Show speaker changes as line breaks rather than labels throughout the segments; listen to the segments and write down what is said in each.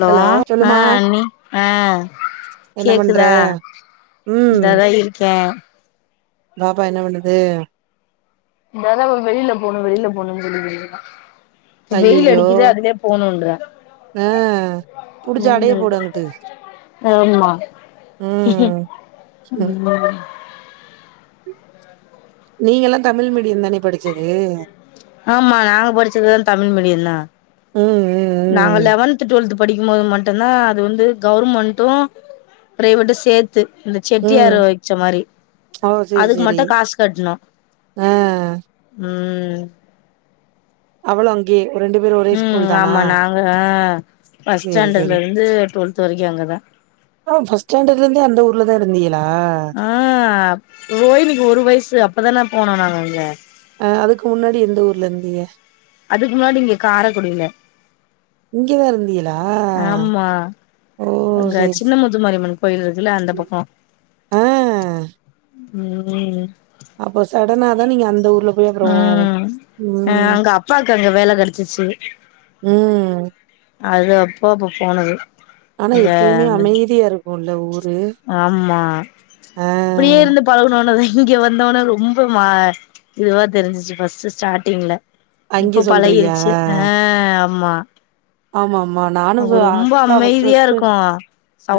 Hello ஆ அண்ணி ஆ
என்ன பண்ற
கேக்குதா
ம்
இந்தாதா இருக்கே
பாப்பா என்ன பண்ணுது
இந்தாதா அவ வெளியில போணு வெளியில போணுன் சொல்லிகிட்ருக்கா வெயில்
ஐயையோ
அடிக்கிது அதுலயே போணுன்றா
ஆ புடிச்சு
ம்
அடயப்போடு அங்குட்டு
ஆமா
ம்
ம்
நீங்கல்லா தமிழ் மீடியோந்தானே படிச்சது
ஆமா நாங்க படிச்சது தமிழ் மீடியந்தா
ம் ம்
நாங்க லெவன்த்து டுவல்த்து படிக்கும் போது மட்டுந்தா அது வந்து கவர்மண்ட்டூ பிரைவேட்டு சேத்து அந்த
ம் ம்
செட்டியாரு வச்ச மாரி
ஓ சேரி
அதுக்கு
சேரி
மட்டு காசு கட்ணோ
ஆ
ம்
அவளு அங்கயே ரெண்டு பேரு ஒரே ஸ்கூல்
உம்
தானா
ஆமா நாங்க ஆ ஃபஸ்ட்
சேரி சேரி
ஸ்டாண்டர்லருந்து டுவல்த் வரைக்கு அங்க தா
ஆ பஸ்ட் ஸ்டாண்டர்ல இருந்தே அந்த ஊர்லதா இருந்தீகளா
ஆஹ் ரோஹினிக்கு ஒரு வயசு அப்போ தான போனோ நாங்க அங்க
அ அதுக்கு முன்னாடி எந்த ஊர்ல இருந்தீங்க
அதுக்கு முன்னாடி இங்க கார குடியில
இங்கதா இருந்துகிலா ஓ செ
சின்னமுத்துமாரியம்மன் கோயில் இருக்குல்ல அந்த பக்கம்
ஆ
ம்
அப்ப சடன தா நீங்க அந்த ஊர்ல போய் அப்றோ
ம் அ
ம்
அங்க அப்பாக்கு அங்க வேல கெடச்சிச்சு
ம்
அது அப்போ அப்போ போனது
ஆனா
இங்க
எப்யுமே
அந்த
அமைதியா இருக்கு இல்ல ஊரு அ
பழகனோன தா இங்க வந்தவன ரொம்ப மா இதுவா தெரிஞ்சிச்சு பஸ்ட் ஸ்டாட்டிங்ல
அங்கே
இப்போ
சொல்றியா?
பழகிடுச்சி அ ஆமா
ஆமா ஆமா நா
அங்க ரொம்ப அமைதியா இருக்கும்மா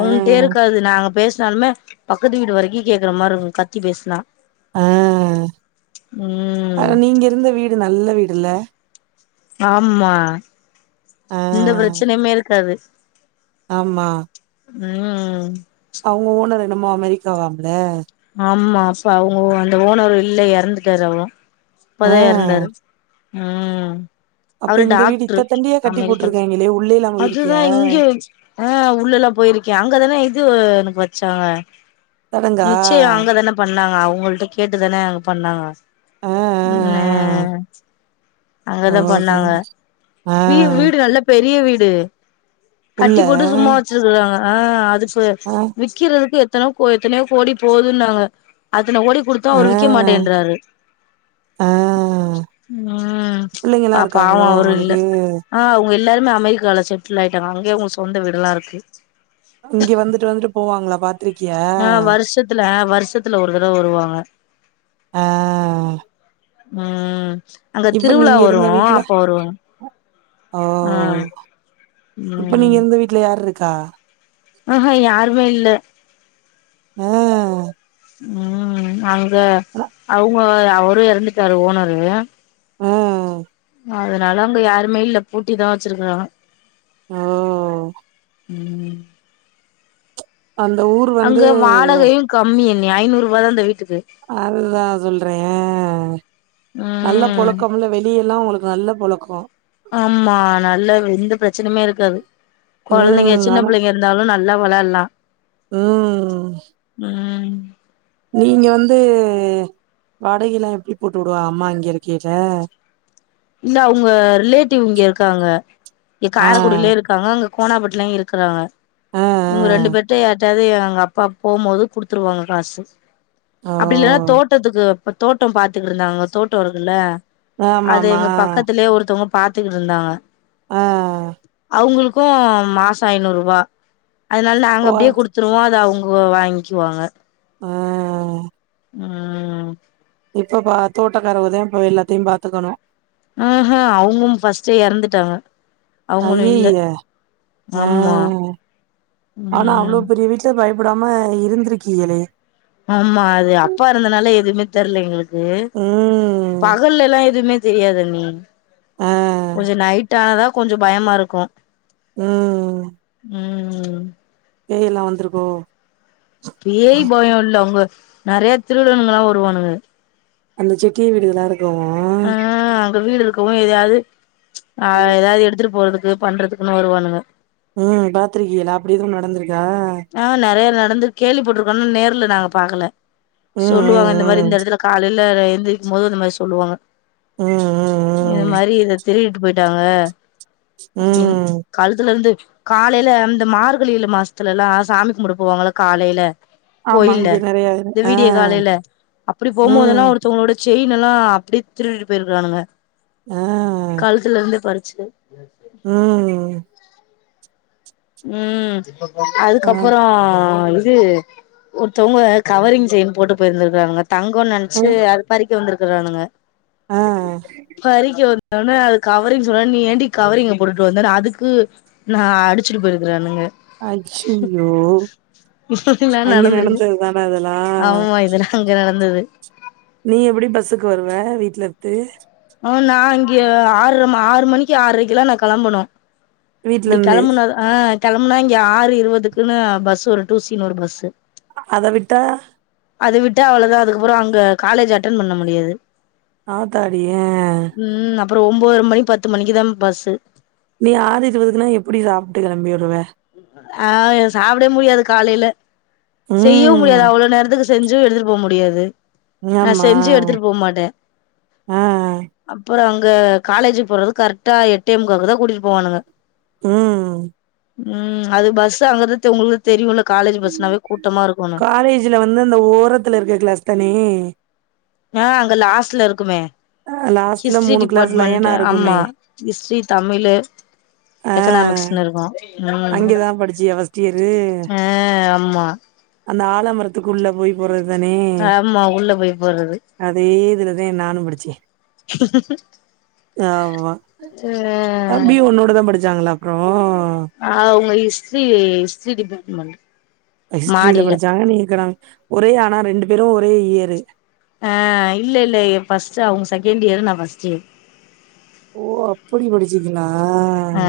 ஆ
இருக்காது நாங்க பேசினாலுமே பக்கத்து வீடு வரைக்கு கேக்குற மாரி இருக்கு கத்தி பேசுனா
அ
ம்
ஆனா நீங்க இருந்த வீடு நல்ல வீடு இல்ல
ஆமா
ஆ
எந்த பிரச்சனையுமே இருக்காது
ஆமா
ம்
அவங்க ஓனர் என்னமோ அமெரிக்காவாம் ல
ஆமா அப் அவங்க அந்த ஓனர்ரு இல்ல எறந்துட்டரு அவ இப்ப
ஆ
தா எரந்தாரு ம்
அப்ப
அவரு
இந்த வீடு
டாக்டரு
இத்த தண்டியா கட்டி
அமெரிக்கா
போட்ருக்காய்ங்களே உள்ளே இல்லாம போயிருக்கியா?
அதுதா இங்க அ உள்ள எல்லா போயிருக்கே அங்க தானே இது எனக்கு வச்சாங்க
சடங்கா?
நிச்சயோ அங்க தான பண்ணாங்க அவங்கள்ட்ட கேட்டு தான அங் பண்ணாங்க
ஆ ஆ
என் அங்க
ஆ. ஓ
தா
சரி.
பண்ணாங்க
ஆ
வி வீடு நல்ல பெரிய வீடு
உள்ள
கட்டி போட்டு சும்மா வச்சிருக்குறாங்க அ அது
ஆ
விக்கிறதுக்கு எத்தன கோ எத்தனையோ கோடி போதுன்னாங்க அத்தன குடுத்து அவர் விக்க மாட்டேன்றாரு
அ
ம்
பிள்ளைங்கல்லா இருக்காங்களோ ஒனக்கு
அ அவங்க எல்லாருமே அமெரிக்கால செட்டில் ஆயிட்டாங்க அங்கயே அவங்க சொந்த வீடெல்லா இருக்கு
இங்க வந்துட்டு வந்துட்டு போவாங்களா பா
அ வருஷத்துல அ வருஷத்துல ஒரு தடவை வருவாங்க
ஆ
ம் அங்க
இப்ப
திருவிழா
நீங்க
வரு
இருந்த வீட்ல
அப்ப வருவாங்க
ஓ
ஆ
இப்ப
ம்
நீங்க இருந்த வீட்டுல யார் இருக்கா
ம் ஹு யாருமே இல்ல
அ
ம் அங்க அவங்க அவரு எறந்துட்டாரு ஓனர்ரு
ம்
அதனால அங்க யாருமே இல்ல பூட்டி தா வச்சிருக்கறாங்க
ஓ
ம்
அந்த ஊரு
அங்க வாடகையு கம்மி அண்ணி ஐநூறு ரூபா தா இந்த வீட்டுக்கு
அதுதா சொல்றே நல்ல
ம்
பொல [unintelligible] வெளிய எல்லா உங்களுக்கு நல்ல பொழக்கோ
ஆமா நல்ல எந்த ப்ரெச்சனுமே இருக்காது கொழந்தைங்க
ம்
சின்ன
ஆனா
பிள்ளைங்க இருந்தாலு ந ல்லா வெளால்லா
ம்
ம்
நீங்க வந்து வாடகெல்லா எப்டி போட்டு வுடுவா அம்மா இங்க இருக்கீல
இந்த அவுங்க ரிலேட்டிவ் இங்க இருக்காங்க இ
ஆ
காரைக்குடிலே இருக் காங்க அங்க கோணாப்பட்லயு இருக்குறாங்க
ஆ
இவுங்க ரெண்டு பேர்ட்டையு யார்ட் டயாவ்து எங்க அப்பா போம்மோது குடுத்துருவாங்க காசு
ஆ ஓ
அப்டி இல்லனா தோட்டத்துக்கு இப்ப தோட்டம் பாத்துகிட்ருந்தாங்கோ தோட்டோ இருக்குல்ல
ஆமா ஆமா ஆ
அல்லே ஒருத்தவுங்கோ பாத்துகிட்ருந்தாங்க
ஆ
அவங்களுக்கு மாசோ ஐநூறுவா அதனால நாங்க
ஓ அத
அப்டியே குடுத் துருவோ அத அவுங்கோ வாய்ங்க்குவாங்க
ஆ
ம் ம்
இப்ப இப்பா தோட்டக்காரவகதா இப்ப எல்லாத்தியும் பாத்துக்குணு
அ அ அவுங்கும் ஃபஸ்ட்டே எறந்துட்டாங்க அவுங்களு இல்ல
ஐய்யய்ய ஆ
ஆமா ம்
து பயப்படாம இருந்திருக்கீயலே
ஆமா அது அப்பா இருந்தனால எதுமே தெரல எங்களுக்கு
ம்
பகல்லெல்லா எதுவுமே தெரியாது அண்ணி
ஆ
கொஞ்சோ நைட் டானாதா கொஞ்சோ பயமா இருக்கு
ம்
ம்
பேய் எல்லா வந்துருக்கோ
பேய் பயோ இல்ல உங்க நெறைய திருடனுங்கள வருவானுங்க
அந்த செக்கிய வீடுகல்லா இருக் கோ
ஆ அங்க வீடு இரு க்கு எதயாவ்து ஆ எதாவ்து எடுத்துட்டு போறதுக்கு பண்றதுக்குன்னு வருவானுங்க
ம் பாத்திருக்கீயல்லா அப்படி எதுவு நடந்திருக்கா
ஆ நெறைய நடந்து கேள்விப் பட்டுருக்கோ ஆனா நேர்ல நாங்க பாக்கல
ம்
சொல்லுவாங்க இந்த மாரி
ம்
இந்த எடத்துல காலையில எந்திரிக்குமோது இந்த மாரி சொல்லுவாங்க
ம்
இது
ம் ம்
மாரி இத திருடிட்டு போயிட்டாங்க அப்டின்னு
ம் ம்
கழுத்துலெருந்து காலையில அந்த மார்கழியில மாஸ்த்துலெல்லா சாமி கும்பட போவாங்கல காலையில
ஆமா
கோயில்ல
இங்க நெறைய
இந்த
ஆ
வீடிய காலையில அப்டி போமோதெல்லா
ம்
ஒருத்தவங்களோட செயினெல்லா அப்புடே திருட்டிட்டு போயிருக்கானுங்க
ஆ
காழுத்துலருந்து பறிச்சு
ம்
ம்
ஆ
அதுக்கப்பறோ இது ஒருத்தவுங்க கவரிங் செயின் போட்டு போயிருந்திருக்காங்க தங்கோன் நென்ச்சி அது பறிக் க வந்துருக்கறானுங்க
ஆ
பறிக்க வந்தோனே அது கவரிங் சொன்ன நீ ஏன்டி கவரிங்க போட்டுட்டு வந்தே அதுக்கு நா அடி ச்சிட்டு போயிருக்கறானுங்க
அய்யய்யோ
இதல்லா
அங்க
நடந்துருது
நடந்தது தான அதெல்லா
ஆமா இதெல்லா அங்க நடந்தர்து
நீ எப்படி பஸ்ஸுக்கு வருவ வீட்டலர்து
ம் நா இங்க ஆர்ற ஆறு மணிக்கு ஆரைக்கல்லா நா களம்பனோ
வீட்ல
இப்டி
இருந்து
கெளம்புனாதா ஆ கெளம்புனா இங்க ஆறு இருவதுக்குன்னு பஸ் ஒரு டூசினு ஒரு பஸ்ஸு
அத விட்டா
அது விட்டா அவ்ளோதா அதுப்பறோ அங்க காலேஜ் அட்டென் பண்ண முடியாது
ஆ தாடிய
உம் அப்பறோ ஒம்பதர மணி பத்து மணிக்கு தா பஸ்ஸு
நீ ஆறு இருவதுக்குன்னா எப்டி சாப்ட்டு கெளம்பி வருவ
அ சாப்டே முடியாது காலேல செய்யோ முடியாது
ம்
அவ்ளோ நேரத்துக்கு செஞ்சோ எடுத்துட்டு போக முடியாது நா
ஆமா
செஞ்சி எடுத்துட்டு போ மாட்ட
ஆ
அப்பறோ அங்க காலேஜ்க் போறது கரெக்டா எட்டே முக்காவுக்கு தா கூட்டிட் போவானுங்க
உம்
உம் அது பஸ் அங்கற உங்களுக்கு தெரியோல்ல காலேஜ் பஸ்னாவே கூட்டமா இருக்குன்
காலேஜில்ல வந்து அந்த ஓரத்துல இருக்க கிளாஸ் தானே
அ அங்க லாஸ்ட்ல இருக்குமே
அ லாஸ்ட்ல
ஹிஸ்ட்ரி
மூணு கிளாஸ்
டிபார்ட்மெண்ட்
லயனா
ஆமா
இருக்குமே
ஹிஸ்ட்ரி தமிழு எக்கனாமிக்ஸ்னு இருக்கோம்
அங்க தா படிச்சியா பஸ்ட் இயரு
ஆ ஆமா
அந்த ஆலமரத் த்துக்குள்ள போய் போற தானே
ஆமா உள்ள போய் போறது
அதே இதுலத நானு படிச்சே ஆமா தம்பி ஒன்னோடத படிச் சாங்களா அப்றோ
அவுங்க ஹிஸ்ட்ரி ஹிஸ்டரி டிபார்ட்மெண்ட்
ஹிஸ்ட்ரியில
மாடியில
படிச்சாங்க நீ எக்கனாமிக் ஒரே ஆனா ரெண்டு பேரோ ஒரே இயரு
அ இல்ல இல்ல ஃபர்ஸ்டு அவுங்க செகண்ட் இயர்ரு நா ஃபர்ஸ்ட் இயர்
ஓ அப்படி படிச்சிக்கலா
ஆ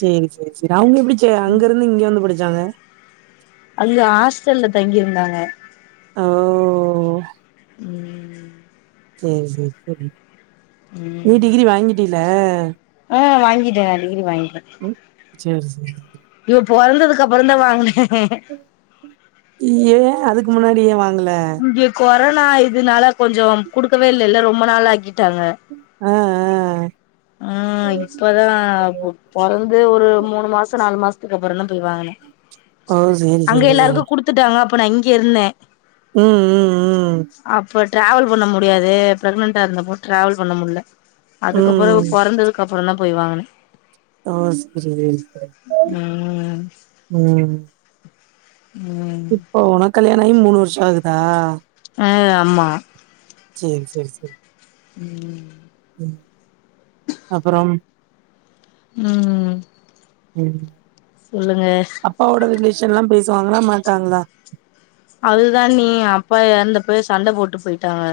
சேரி செரி செரி அவுங்க எப்டி க அங்கருந்து இங்க வந்து படிச்சாங்க
அங்க ஹாஸ்டல்ல தங்கியிருந்தாங்க
ஓ
ம்
சேரி செர் ஓகே நீ டிகிரி வாங்கிடேல்ல
ம் வாங்கிட்டே நா டிகிரி வாங்கிட்ட
ம் சேரி சரி
இவா பொறந்ததுக்கு அப்புறம் தான் வாங்குனே
யே அதுக்கு முன்னாடி ய வாங்கல
இங்க கொரோனா இதுனால கொஞ்சோம் குடுக்கவே இல்லல்ல ரொம்ப நாள் ஆக்கிட்டாங்க
அ அ
ம் இப்பதா பொறந்து ஒரு மூணு மாசம் நாலு மாஸ்த்துக்கு அப்புறோந்தா போய் வாங்குன
ஓ சேரி
அங்க
சேரி சேரி
எல்லாருக்கும் குடுத்துட்டாங்க அப்ப நா இங்கயிருந்தே
உம்
அப்ப டிராவல் பண்ண முடியாது பிரெக்னன்டா இருந்தப்போ டிராவல் பண்ண முல்ல அதுக்கப்புறவு
ம்
பொறந்ததுக்கு அப்புறந்தா போய் வாங்குன
ஓ சேரி சேரி
ம்
உம்
ம்
இப்போ ஒனக் கல்யாணாகி மூணு வர்ஷோ ஆகுதா
அ ஆமா
சேரி சேரி செரி
ம்
ம் அப்புறம்
ம்
ம்
சொல்லுங்க
அப்பாவோட ரிலேசன்லா பேசுவாங்ளா மாட்டாங்ளா
அதுதா அண்ணி அப்பா எறந்தப்பயே சண்ட போட்டு போயிட்டாங்க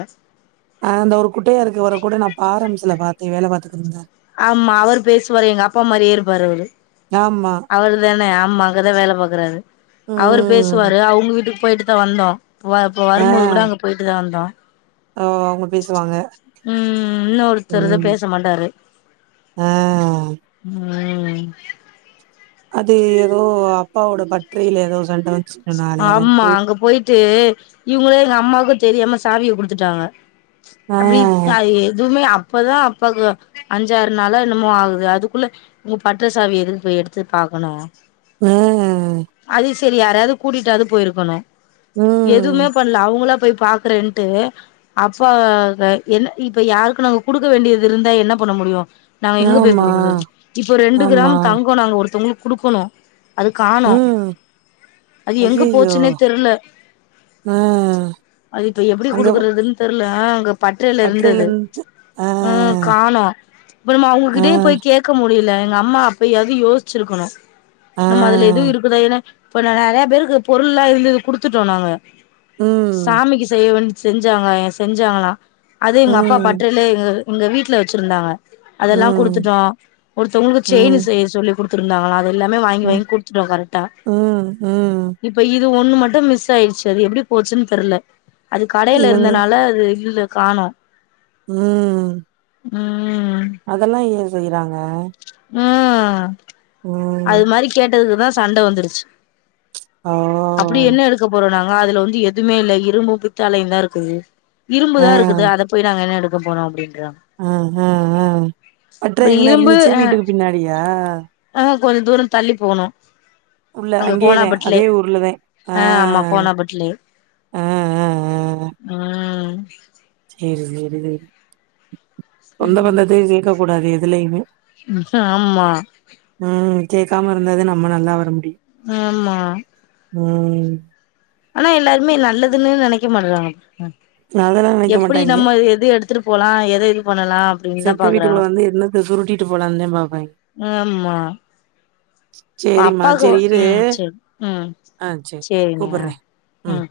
ஆ அந்த ஒரு குட்டையா இருக்ரவர கூட நா பாரம்சில பாத்தே வேல பாத்திக்கிட்டு இருந்தா
ஆமா அவரு பேசுவாரு எங்க அப்பா மாியே இருப்பாரு அவரு
ஆமா
அவரு தான ஆமா அங்கதா வேல பாக்குறாரு அவரு
ம்
பேசுவாரு அவுங்க வீட்டுக்கு போயிட்டு தா வந்தோ வ இப்ப
ஆ
வரும்போது கூட அங்க போயிட்டு தா வந்தோ
ஓ அவங்க பேசுவாங்க
ம் இன்னு ஒருத்தர்தா
ம்
பேச மாட்டாரு
ஆ
ம்
அது எதோ அப்பாவோட பர்த்டேயில எதோ சண்ட வந்
ஆமா அங்க போயிட்டு இவுங்களே எங்க அம்மாக்கு தெரியாம சாவிய குடுத்துட்டாங்க
ஆ
அப்டி ப எதுமே அ அப்பதா அப்பாக்கு அஞ்சாறு நாளா என்னமோ ஆகுது அதுக்குள்ள இவுங்க பட்றசாவி எதுக்கு போய் எடுத்து பாக்கணு
ஆ
அது செரி யாரையாது கூட்டிட்டாவது போயிருக்கணு எதுமே
ம்
பண்ல அவங்களா போய் பாக்குறேன்ட்டு அப்பாவ த என்ன இப்ப யாருக்கு நாங்க குடுக்க வேண்டியது இருந்தா என்ன பண்ண முடியு நாங்க எங்க போய்
ஆமா
குடுக்குறது இப்போ ரெண்டு
ஆமா
கிராம் தங்கோ நாங்க ஒருத்தங்களுக்கு குடுக்கணு அது காணோ
ம்
அது எங்க
ஐயையோ
போச்சுன்னே தெர்ல
ஆ
அது இப்ப எப்டி
அங்க
குடுக்குறதுன் தெர்ல அ அங்க பட்றைல
பட்டறையில
இருந்தது
இருந்து ஆ
அ காணோ இப்ப நம்ம
ஆ
அவுங்ககிட்டயு போய் கேக் க முடியல எங்க அம்மா அப்பயாது யோசிச்சிருக்கணு
ஆ
நம்ம அதுல எதுவு இருக்குதா ஏனா இப்ப நெறைய பேருக்கு பொருள்ல்லா இருந்தது கொடுத்துட்டோ நாங்க
ம்
சாமிக்கு செய்ய வேண் செஞ்சாங்க என் செஞ்சாங்களா அது எங்க அப்பா
ம்,
பட்றையிலே எங்க எங்க வீட்ல வச்சிருந்தாங்க அதெல்லா
ம்,
குடுத்துட்டோ ஒருத்தவங்களுக்கு செயின்
ம்,
செய்ய சொல்லி குடுத்துருந்தாங்களா எல்லாமே வாங்கி
ம்,
வாங்கி குடுத்துட்டோ கரெக்டா
ம் ம்
இப்ப இது ஒன்னு மட்டும் மிஸ் ஆயிர்ச்சு அது எப்டி போச்சுன் தெர்ல அது கடைல
இவங்க
இருந்தனால அது இல்ல காணோ
ம் ம்
ம்
அதெல்லா ஏ செய்றாங்க
ம் அது
ம்.
மாரி கேட்டதுக்குதா சண்ட வந்துருச்சு
ஆ
அப்டி என்ன எடுக்க போறோ நாங்க அதுல வந்து எதுமே இல்ல இரும்பு பித்தலையு தா இருக்குது
ஆ,
இரும்புதா இருக்குது அத போய் நாங்க என்ன எடுக்கப் போறோ அப்டின்றாங்க
ஆ ஆ ஆ பட்ர
அப்றோ
எங்கன
இரும்பு
இருந்துச்சு
அ
வீட்டுக்கு பின்னாடியா
ஆ கொஞ்ச தூரோ தள்ளி போணு
உள்ள
அங்க
அங்கேயேதான்.
கோனாபட்லே
அதே ஊர்ல தான்.
ஆ ஆமா கோனாபட்லே
ஆ, ஆ,
ம்
சேரி சேரி சேர் சொந்த பந்தத்தையு சேக்க கூடாது எதுலையிமே
ஆமா
ம் சேக்காம இருந்தா தா நம்ம நல்லா வரமுடியு
ஆமா
ம்
ஆனா எல்லாருமே நல்லதுன்னே நெனைக்க மாட்றாங்கபா
அதெல்லாம் நினைக்க
எப்டி
மாட்டாய்ங்க.
நம்ம எது எடுத் துட்டு போலா எத பண்ணலா அப்டின்னு தா
செத்த
பாக்குறாங்க
வீட்டுக்குள்ள வந்து என்னத்த சுருட்டிட்டு போலான்ந்தே பாப்பாய்ங்க
ஆமா
சேரிம்மா
அப்பாக்கு
சேரி இரு
ம் சேரி ம்
ஆ சேரி
சேரிங்க
கூப்பறே ம்